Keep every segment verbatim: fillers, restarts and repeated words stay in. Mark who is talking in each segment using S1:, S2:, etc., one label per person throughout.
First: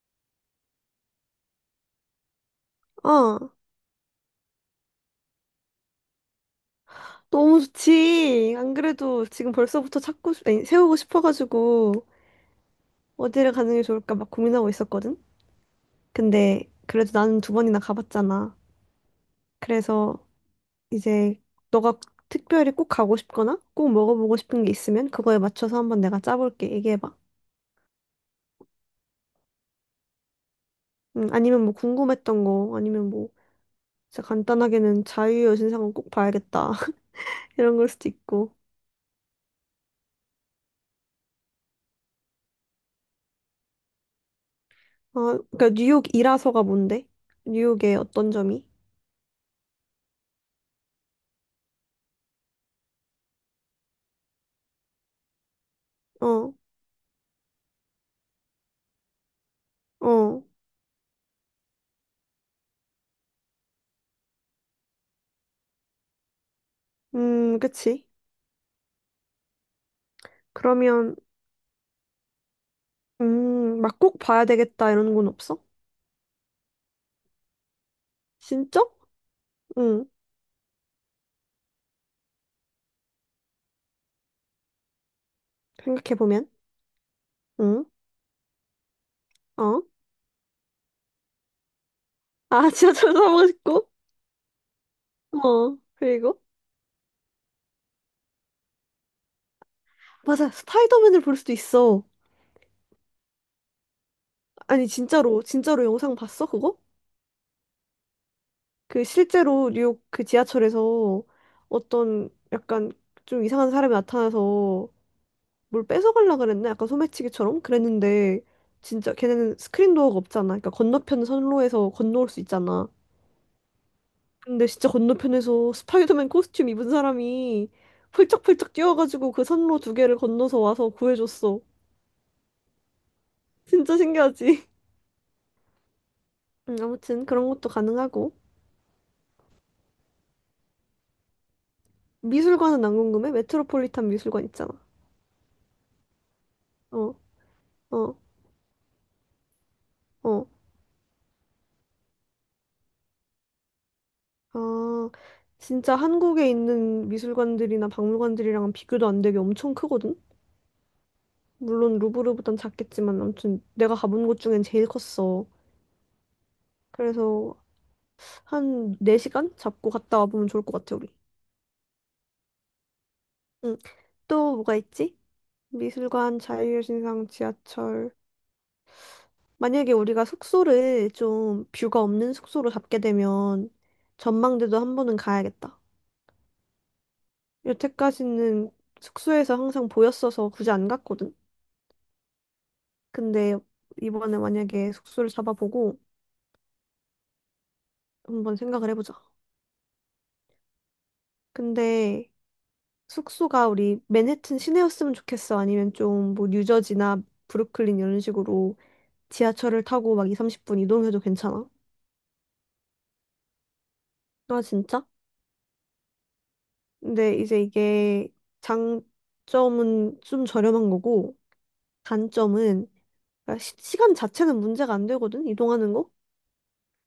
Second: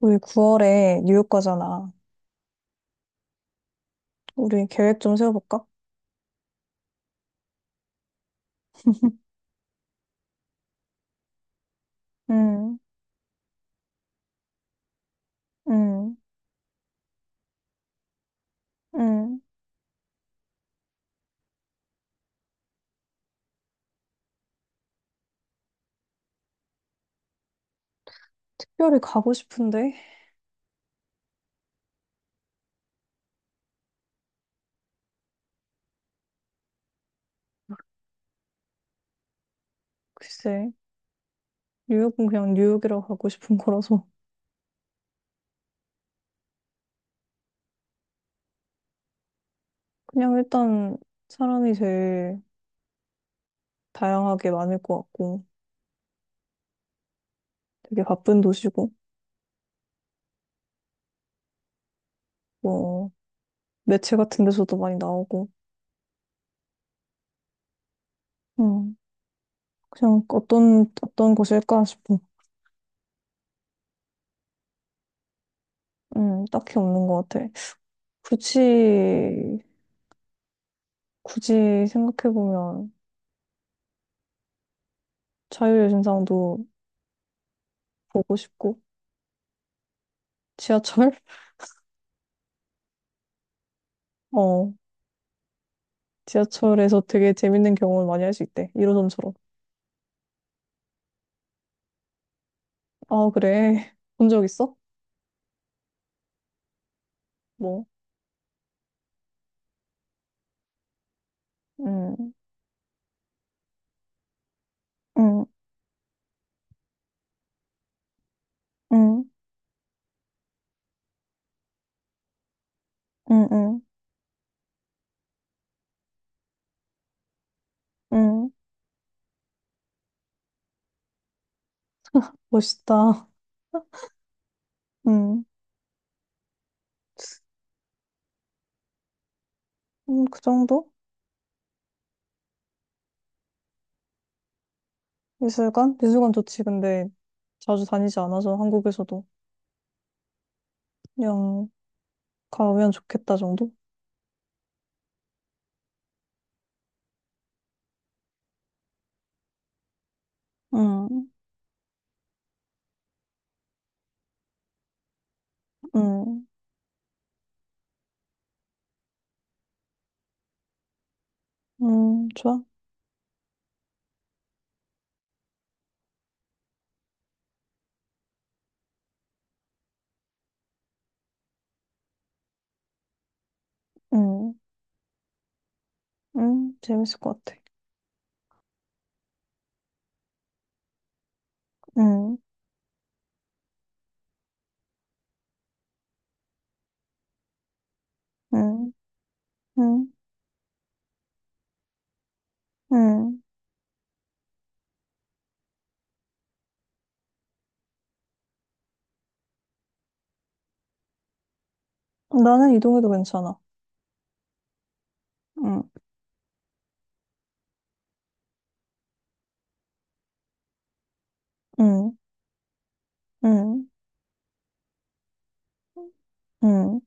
S1: 우리 구월에 뉴욕 가잖아.
S2: 아,
S1: 우리 계획 좀 세워볼까?
S2: 너무 좋지. 안 그래도 지금 벌써부터 찾고, 싶- 아니, 세우고 싶어가지고
S1: 응,
S2: 어디를 가는 게 좋을까 막 고민하고 있었거든.
S1: 응,
S2: 근데 그래도 나는 두 번이나 가봤잖아.
S1: 응.
S2: 그래서 이제 너가 특별히 꼭 가고 싶거나 꼭 먹어보고 싶은 게 있으면 그거에 맞춰서 한번 내가 짜볼게. 얘기해봐.
S1: 특별히 가고 싶은데?
S2: 음, 아니면 뭐 궁금했던 거, 아니면 뭐 진짜 간단하게는 자유여신상은 꼭 봐야겠다. 이런 걸 수도 있고.
S1: 글쎄, 뉴욕은 그냥 뉴욕이라고 가고 싶은 거라서.
S2: 아, 그러니까 뉴욕이라서가 뭔데? 뉴욕의 어떤 점이?
S1: 그냥 일단 사람이 제일 다양하게 많을 것 같고,
S2: 어,
S1: 되게 바쁜 도시고,
S2: 어.
S1: 뭐, 매체 같은 데서도 많이 나오고,
S2: 음, 그치.
S1: 응. 그냥 어떤,
S2: 그러면,
S1: 어떤 곳일까 싶어.
S2: 음, 막 꼭 봐야 되겠다 이런 건 없어?
S1: 응, 딱히 없는 것 같아.
S2: 진짜?
S1: 굳이,
S2: 응,
S1: 굳이 생각해보면 자유의
S2: 생각해보면.
S1: 신상도
S2: 응,
S1: 보고 싶고,
S2: 어?
S1: 지하철?
S2: 아, 지하철아보고 싶고?
S1: 어.
S2: 어, 그리고?
S1: 지하철에서 되게 재밌는 경험을 많이 할 수 있대. 일 호선처럼.
S2: 맞아, 스파이더맨을 볼 수도 있어.
S1: 아, 그래. 본 적 있어?
S2: 아니, 진짜로, 진짜로 영상 봤어, 그거?
S1: 뭐.
S2: 그 실제로 뉴욕 그 지하철에서 어떤
S1: 응,
S2: 약간 좀 이상한 사람이 나타나서
S1: 응,
S2: 뭘 뺏어가려고 그랬나? 약간 소매치기처럼? 그랬는데, 진짜
S1: 응,
S2: 걔네는 스크린 도어가 없잖아. 그러니까 건너편 선로에서 건너올 수 있잖아.
S1: 응, 응,
S2: 근데 진짜 건너편에서 스파이더맨 코스튬 입은 사람이
S1: 응,
S2: 펄쩍펄쩍 뛰어가지고 그 선로 두 개를 건너서 와서 구해줬어.
S1: 멋있다.
S2: 진짜 신기하지?
S1: 음.
S2: 음, 아무튼 그런 것도 가능하고.
S1: 음, 그 정도?
S2: 미술관은 안 궁금해? 메트로폴리탄 미술관 있잖아.
S1: 미술관? 미술관 좋지. 근데
S2: 어,
S1: 자주
S2: 어,
S1: 다니지 않아서 한국에서도
S2: 어.
S1: 그냥 가면 좋겠다 정도?
S2: 아, 진짜 한국에 있는 미술관들이나 박물관들이랑은 비교도 안 되게 엄청 크거든?
S1: 응,
S2: 물론 루브르보단 작겠지만 아무튼 내가 가본 곳 중엔 제일 컸어.
S1: 응,
S2: 그래서 한 네 시간 잡고 갔다 와보면 좋을 것 같아, 우리.
S1: 음, 좋아.
S2: 응. 또 뭐가 있지? 미술관, 자유여신상, 지하철. 만약에 우리가 숙소를 좀 뷰가 없는 숙소로 잡게 되면
S1: 응,
S2: 전망대도 한 번은 가야겠다.
S1: 응, 재밌을 것 같아.
S2: 여태까지는 숙소에서 항상 보였어서 굳이 안 갔거든.
S1: 응,
S2: 근데 이번에 만약에 숙소를 잡아보고 한번 생각을
S1: 응,
S2: 해보자.
S1: 응,
S2: 근데
S1: 응,
S2: 숙소가 우리 맨해튼 시내였으면 좋겠어. 아니면 좀 뭐 뉴저지나 브루클린 이런 식으로 지하철을 타고 막 이, 삼십 분 이동해도 괜찮아?
S1: 나는 이동해도 괜찮아.
S2: 아, 진짜?
S1: 응.
S2: 근데 이제 이게 장점은 좀 저렴한 거고
S1: 음.
S2: 단점은 그러니까 시,
S1: 응,
S2: 시간 자체는 문제가 안 되거든 이동하는 거.
S1: 응,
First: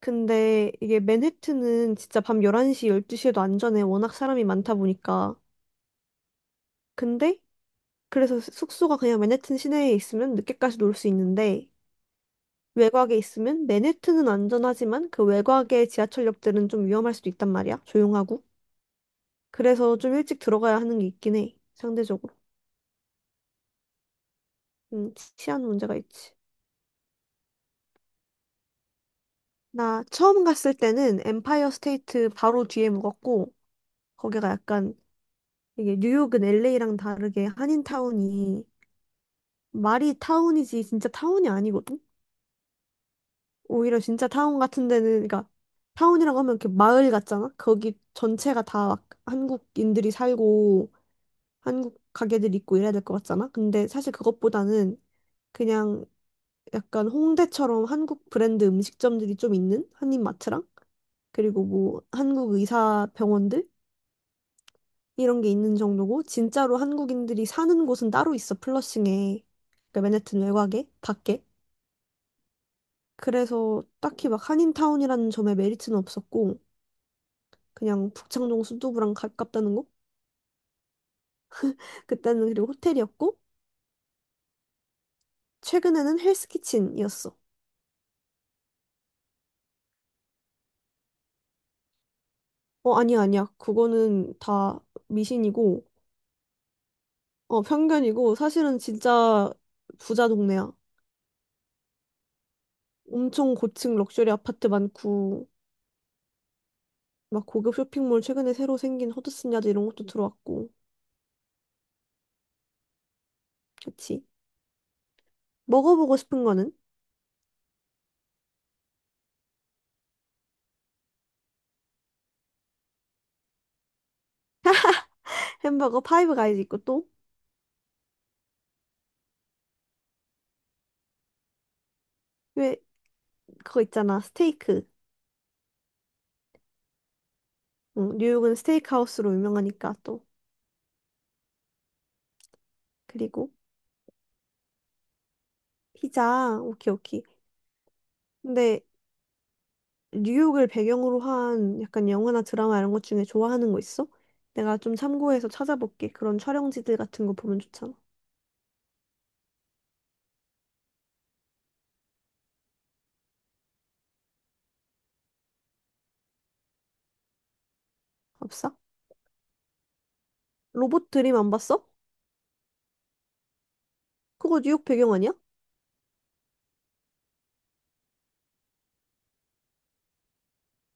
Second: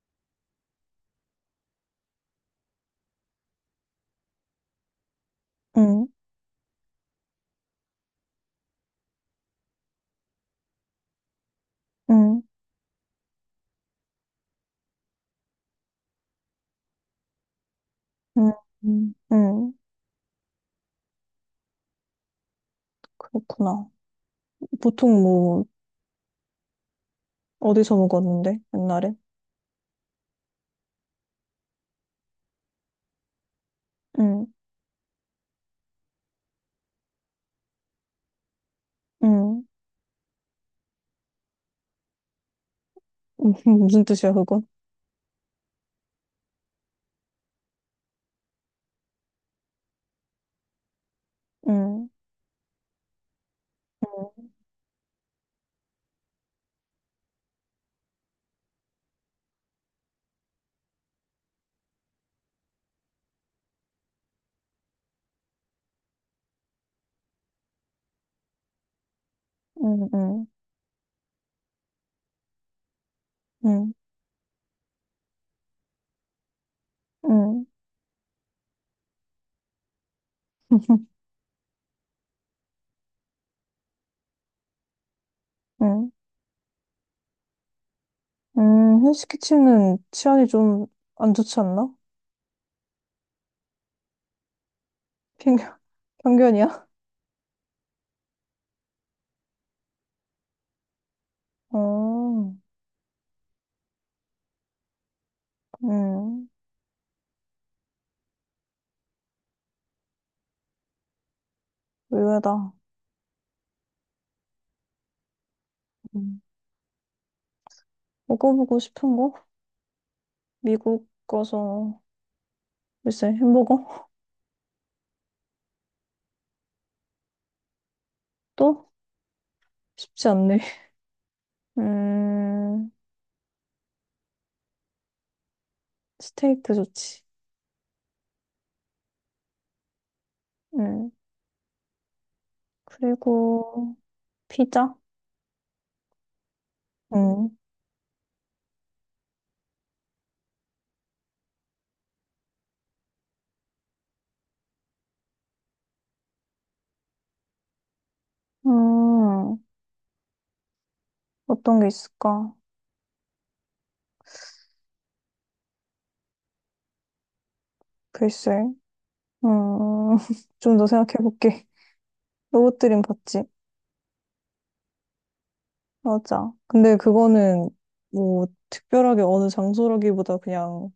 S2: 근데 이게 맨해튼은 진짜 밤 열한 시, 열두 시에도 안전해. 워낙 사람이 많다 보니까.
S1: 응,
S2: 근데 그래서 숙소가 그냥 맨해튼 시내에 있으면 늦게까지 놀 수 있는데
S1: 응,
S2: 외곽에 있으면 맨해튼은 안전하지만 그 외곽의 지하철역들은 좀 위험할 수도 있단 말이야. 조용하고.
S1: 응, 응, 응.
S2: 그래서 좀 일찍 들어가야 하는 게 있긴 해. 상대적으로.
S1: 그렇구나.
S2: 음,
S1: 보통
S2: 치안
S1: 뭐,
S2: 문제가 있지.
S1: 어디서 먹었는데, 옛날에?
S2: 나 처음 갔을 때는 엠파이어 스테이트 바로 뒤에 묵었고,
S1: 응,
S2: 거기가 약간, 이게 뉴욕은 엘에이랑 다르게 한인타운이
S1: 응.
S2: 말이 타운이지 진짜 타운이 아니거든? 오히려
S1: 무슨
S2: 진짜
S1: 뜻이야,
S2: 타운
S1: 그건?
S2: 같은 데는, 그러니까 타운이라고 하면 이렇게 마을 같잖아? 거기 전체가 다 막 한국인들이 살고 한국
S1: 응,
S2: 가게들 있고 이래야 될 것 같잖아? 근데 사실 그것보다는 그냥 약간 홍대처럼 한국 브랜드 음식점들이 좀 있는 한인마트랑 그리고 뭐 한국 의사 병원들? 이런 게 있는 정도고 진짜로 한국인들이 사는 곳은 따로 있어 플러싱에 그
S1: 응,
S2: 맨해튼
S1: 응,
S2: 외곽에 밖에 그래서
S1: 응,
S2: 딱히 막 한인타운이라는 점에 메리트는 없었고
S1: 응,
S2: 그냥 북창동 순두부랑 가깝다는 거 그때는 그리고 호텔이었고
S1: 응.
S2: 최근에는 헬스키친이었어.
S1: 음, 헬스키친은 치안이 좀 안 좋지 않나?
S2: 어, 아니야 아니야 그거는 다
S1: 편견,
S2: 미신이고
S1: 편견이야?
S2: 어, 편견이고 사실은 진짜 부자 동네야.
S1: 어,
S2: 엄청 고층 럭셔리 아파트 많고
S1: 음,
S2: 막 고급 쇼핑몰 최근에 새로 생긴 허드슨 야드 이런 것도 들어왔고
S1: 의외다.
S2: 그치. 먹어보고
S1: 음.
S2: 싶은 거는
S1: 먹어보고 싶은 거? 미국 가서, 글쎄, 햄버거?
S2: 햄버거 파이브 가이즈 있고 또
S1: 또? 쉽지 않네.
S2: 왜
S1: 음,
S2: 그거 있잖아 스테이크.
S1: 스테이크 좋지.
S2: 응, 뉴욕은 스테이크하우스로 유명하니까 또
S1: 음,
S2: 그리고
S1: 그리고 피자?
S2: 피자 오케이 오케이.
S1: 음,
S2: 근데 뉴욕을 배경으로 한 약간 영화나 드라마 이런 것 중에 좋아하는 거 있어? 내가 좀 참고해서 찾아볼게. 그런 촬영지들 같은 거 보면 좋잖아.
S1: 음, 어떤 게 있을까? 글쎄.
S2: 없어?
S1: 음, 좀 더
S2: 로봇
S1: 생각해
S2: 드림 안
S1: 볼게.
S2: 봤어?
S1: 로봇드림 봤지?
S2: 그거 뉴욕 배경 아니야?
S1: 맞아. 근데 그거는 뭐 특별하게 어느 장소라기보다 그냥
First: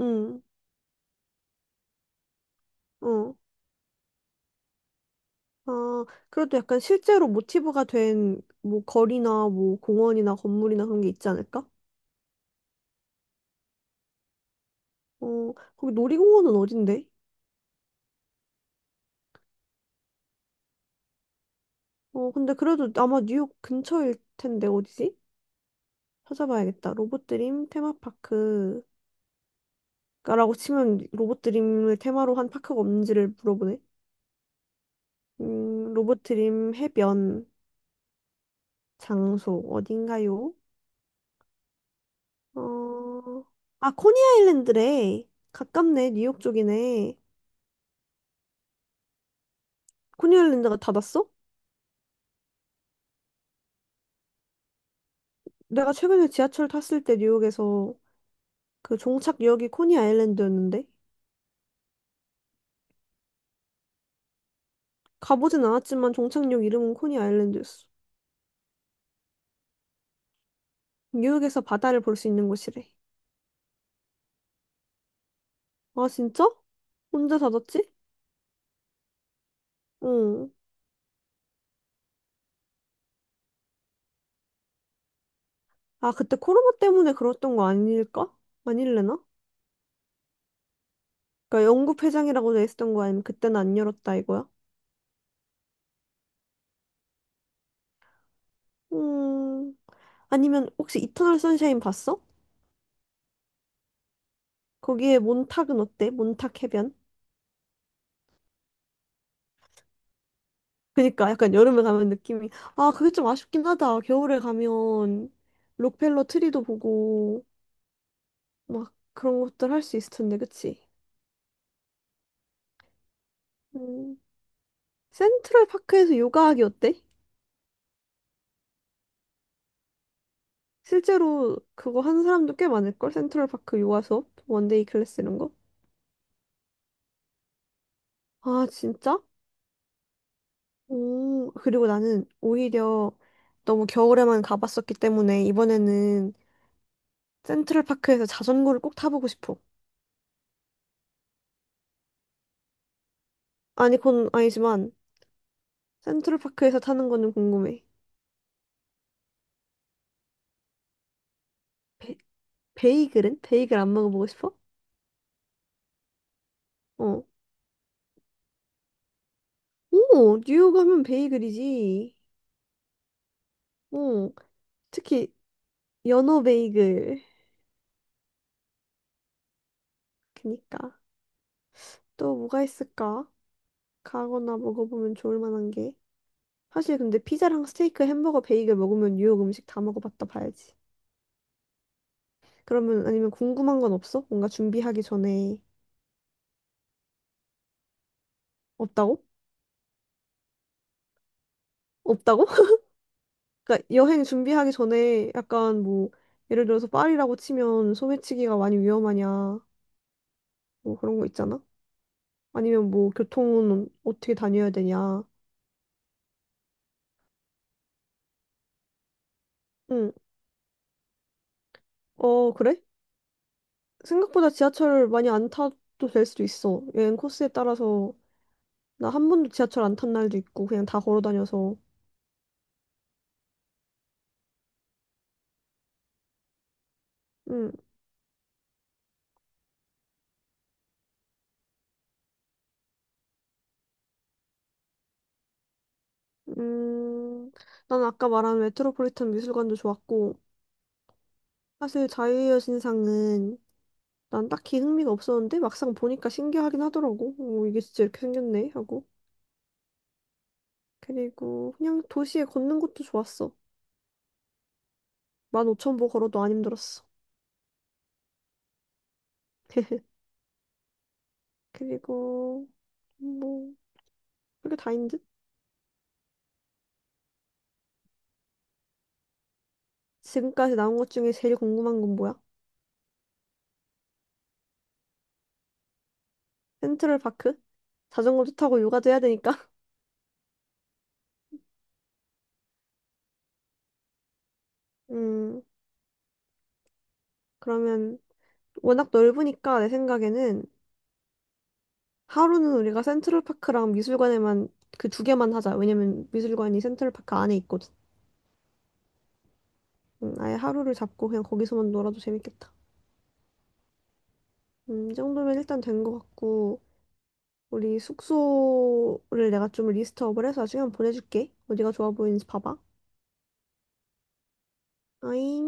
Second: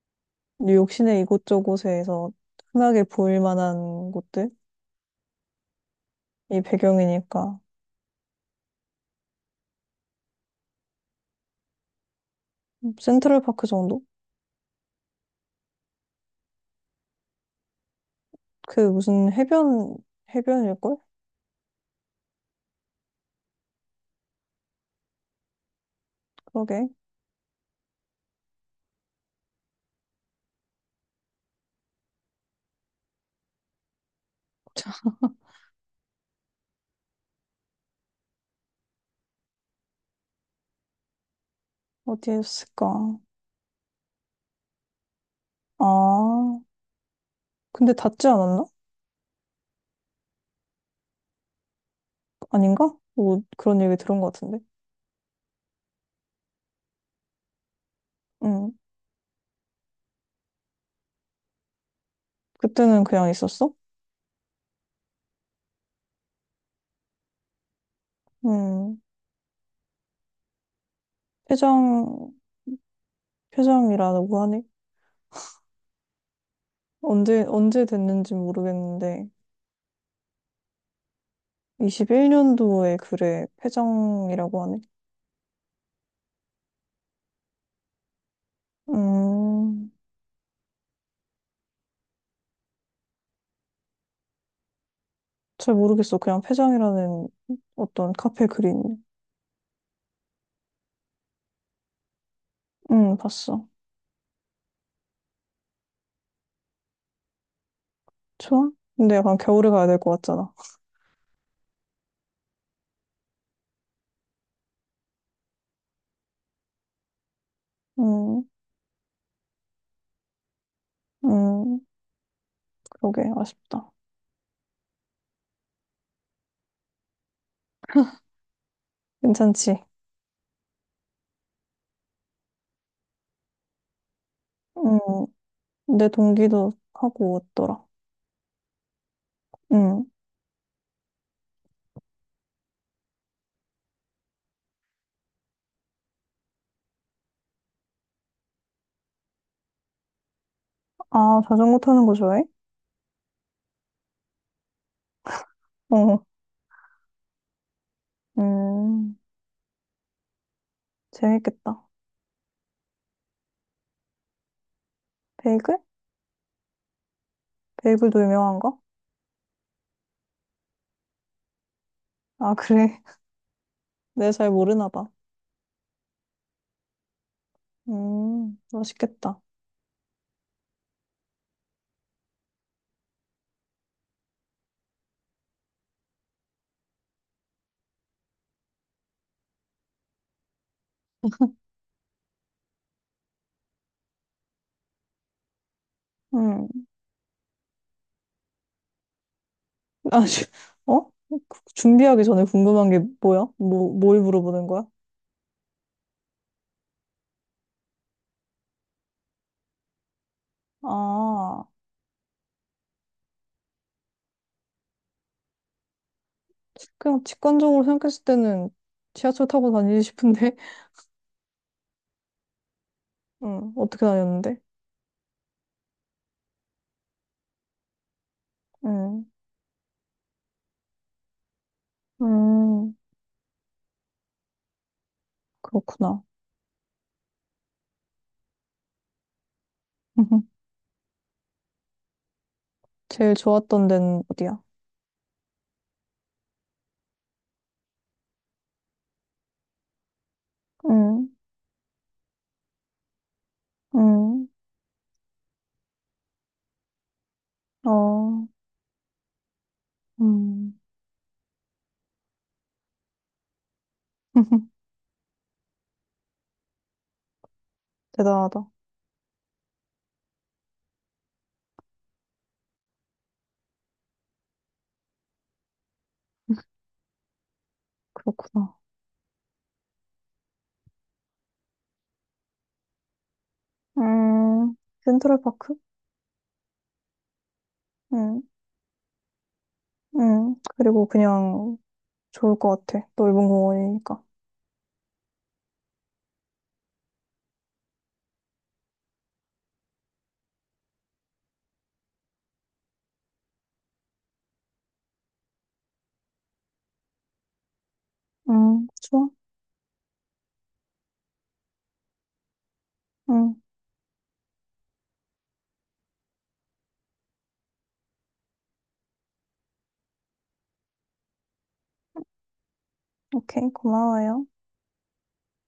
S2: 응,
S1: 뉴욕 시내 이곳저곳에서 흔하게
S2: 어.
S1: 보일 만한 곳들이
S2: 아, 그래도 약간 실제로
S1: 배경이니까.
S2: 모티브가 된 뭐 거리나 뭐 공원이나 건물이나 그런 게 있지 않을까?
S1: 센트럴파크 정도?
S2: 어, 거기 놀이공원은 어딘데?
S1: 그 무슨 해변, 해변일걸?
S2: 어, 근데 그래도 아마 뉴욕 근처일 텐데 어디지?
S1: 그러게.
S2: 찾아봐야겠다. 로봇드림 테마파크라고 치면 로봇드림을 테마로 한 파크가 없는지를 물어보네. 음, 로봇드림 해변 장소 어딘가요?
S1: 어디였을까?
S2: 어, 아, 코니아일랜드래.
S1: 아,
S2: 가깝네. 뉴욕 쪽이네.
S1: 근데 닿지 않았나?
S2: 코니아일랜드가 닫았어?
S1: 아닌가? 뭐 그런 얘기 들은 것 같은데.
S2: 내가 최근에 지하철 탔을 때 뉴욕에서
S1: 응.
S2: 그 종착역이 코니아일랜드였는데?
S1: 그때는 그냥 있었어?
S2: 가보진 않았지만 종착역 이름은 코니 아일랜드였어.
S1: 응.
S2: 뉴욕에서 바다를 볼 수
S1: 폐장,
S2: 있는 곳이래.
S1: 폐장이라고 하네.
S2: 아, 진짜? 혼자
S1: 언제, 언제
S2: 살았지?
S1: 됐는지 모르겠는데.
S2: 응.
S1: 이십일 년도에 글에 폐장이라고 하네.
S2: 아, 그때 코로나 때문에 그랬던 거 아닐까? 아닐래나?
S1: 음,
S2: 그러니까 영국 회장이라고 돼 있었던 거 아니면 그때는 안 열었다 이거야?
S1: 잘 모르겠어. 그냥 폐장이라는 어떤 카페 글이네.
S2: 음. 아니면 혹시 이터널 선샤인 봤어?
S1: 응, 봤어.
S2: 거기에 몬탁은 어때? 몬탁 해변?
S1: 좋아? 근데 약간 겨울에 가야 될 것 같잖아.
S2: 그니까 약간 여름에 가면 느낌이 아, 그게 좀 아쉽긴 하다. 겨울에 가면 록펠러 트리도 보고
S1: 음,
S2: 막 그런 것들 할 수 있을 텐데, 그치?
S1: 음, 그러게, 아쉽다.
S2: 음. 센트럴 파크에서 요가하기 어때?
S1: 괜찮지?
S2: 실제로 그거 하는 사람도 꽤 많을걸? 센트럴 파크 요가 수업? 원데이
S1: 음.
S2: 클래스 이런 거?
S1: 내 동기도 하고 왔더라.
S2: 아, 진짜?
S1: 응.
S2: 오, 그리고 나는 오히려 너무 겨울에만 가봤었기 때문에 이번에는 센트럴 파크에서 자전거를 꼭 타보고 싶어.
S1: 아, 자전거 타는 거 좋아해?
S2: 아니, 그건 아니지만
S1: 어.
S2: 센트럴 파크에서 타는 거는 궁금해.
S1: 음, 재밌겠다.
S2: 베, 베이글은? 베이글 안 먹어보고 싶어?
S1: 베이글?
S2: 어.
S1: 베이글도 유명한가?
S2: 오, 뉴욕 하면 베이글이지.
S1: 아, 그래.
S2: 어,
S1: 내가 잘 모르나 봐.
S2: 특히 연어 베이글.
S1: 음, 맛있겠다.
S2: 그니까. 또 뭐가 있을까? 가거나 먹어보면 좋을 만한 게. 사실 근데 피자랑 스테이크, 햄버거, 베이글 먹으면 뉴욕 음식 다 먹어봤다 봐야지. 그러면 아니면 궁금한 건 없어? 뭔가 준비하기 전에
S1: 음.
S2: 없다고?
S1: 아, 씨, 어? 준비하기 전에
S2: 없다고?
S1: 궁금한 게 뭐야?
S2: 그러니까
S1: 뭐, 뭘
S2: 여행
S1: 물어보는
S2: 준비하기
S1: 거야?
S2: 전에 약간 뭐 예를 들어서 파리라고 치면 소매치기가 많이 위험하냐 뭐 그런 거 있잖아?
S1: 아,
S2: 아니면 뭐 교통은 어떻게 다녀야 되냐?
S1: 그냥 직관적으로 생각했을 때는 지하철 타고 다니지
S2: 응.
S1: 싶은데,
S2: 어, 그래?
S1: 응, 어떻게
S2: 생각보다
S1: 다녔는데?
S2: 지하철 많이 안 타도 될 수도 있어. 여행 코스에 따라서 나
S1: 응,
S2: 한 번도 지하철 안 탄 날도 있고 그냥 다 걸어 다녀서.
S1: 음, 그렇구나.
S2: 음,
S1: 제일 좋았던 데는 어디야?
S2: 음, 난 아까 말한 메트로폴리탄 미술관도 좋았고
S1: 응.
S2: 사실 자유의 여신상은
S1: 음,
S2: 난 딱히 흥미가 없었는데 막상 보니까 신기하긴 하더라고. 오, 이게 진짜 이렇게
S1: 어,
S2: 생겼네 하고.
S1: 음.
S2: 그리고 그냥 도시에 걷는 것도 좋았어. 만 오천 보 걸어도 안 힘들었어.
S1: 대단하다.
S2: 그리고 뭐 그게 다인 듯?
S1: 그렇구나.
S2: 지금까지 나온 것 중에 제일 궁금한 건 뭐야?
S1: 음, 센트럴파크?
S2: 센트럴 파크?
S1: 음,
S2: 자전거도 타고 요가도 해야 되니까.
S1: 음. 그리고 그냥 좋을 것 같아. 넓은 공원이니까.
S2: 음, 그러면 워낙 넓으니까 내 생각에는 하루는 우리가 센트럴파크랑 미술관에만 그 두 개만 하자. 왜냐면 미술관이 센트럴파크 안에 있거든.
S1: 음, 좋아.
S2: 음, 아예 하루를 잡고 그냥 거기서만 놀아도 재밌겠다.
S1: 음,
S2: 음, 이 정도면 일단 된 것 같고 우리 숙소를 내가 좀 리스트업을 해서 시간 보내줄게. 어디가 좋아 보이는지 봐봐.
S1: 오케이. 고마워요.
S2: 아잉.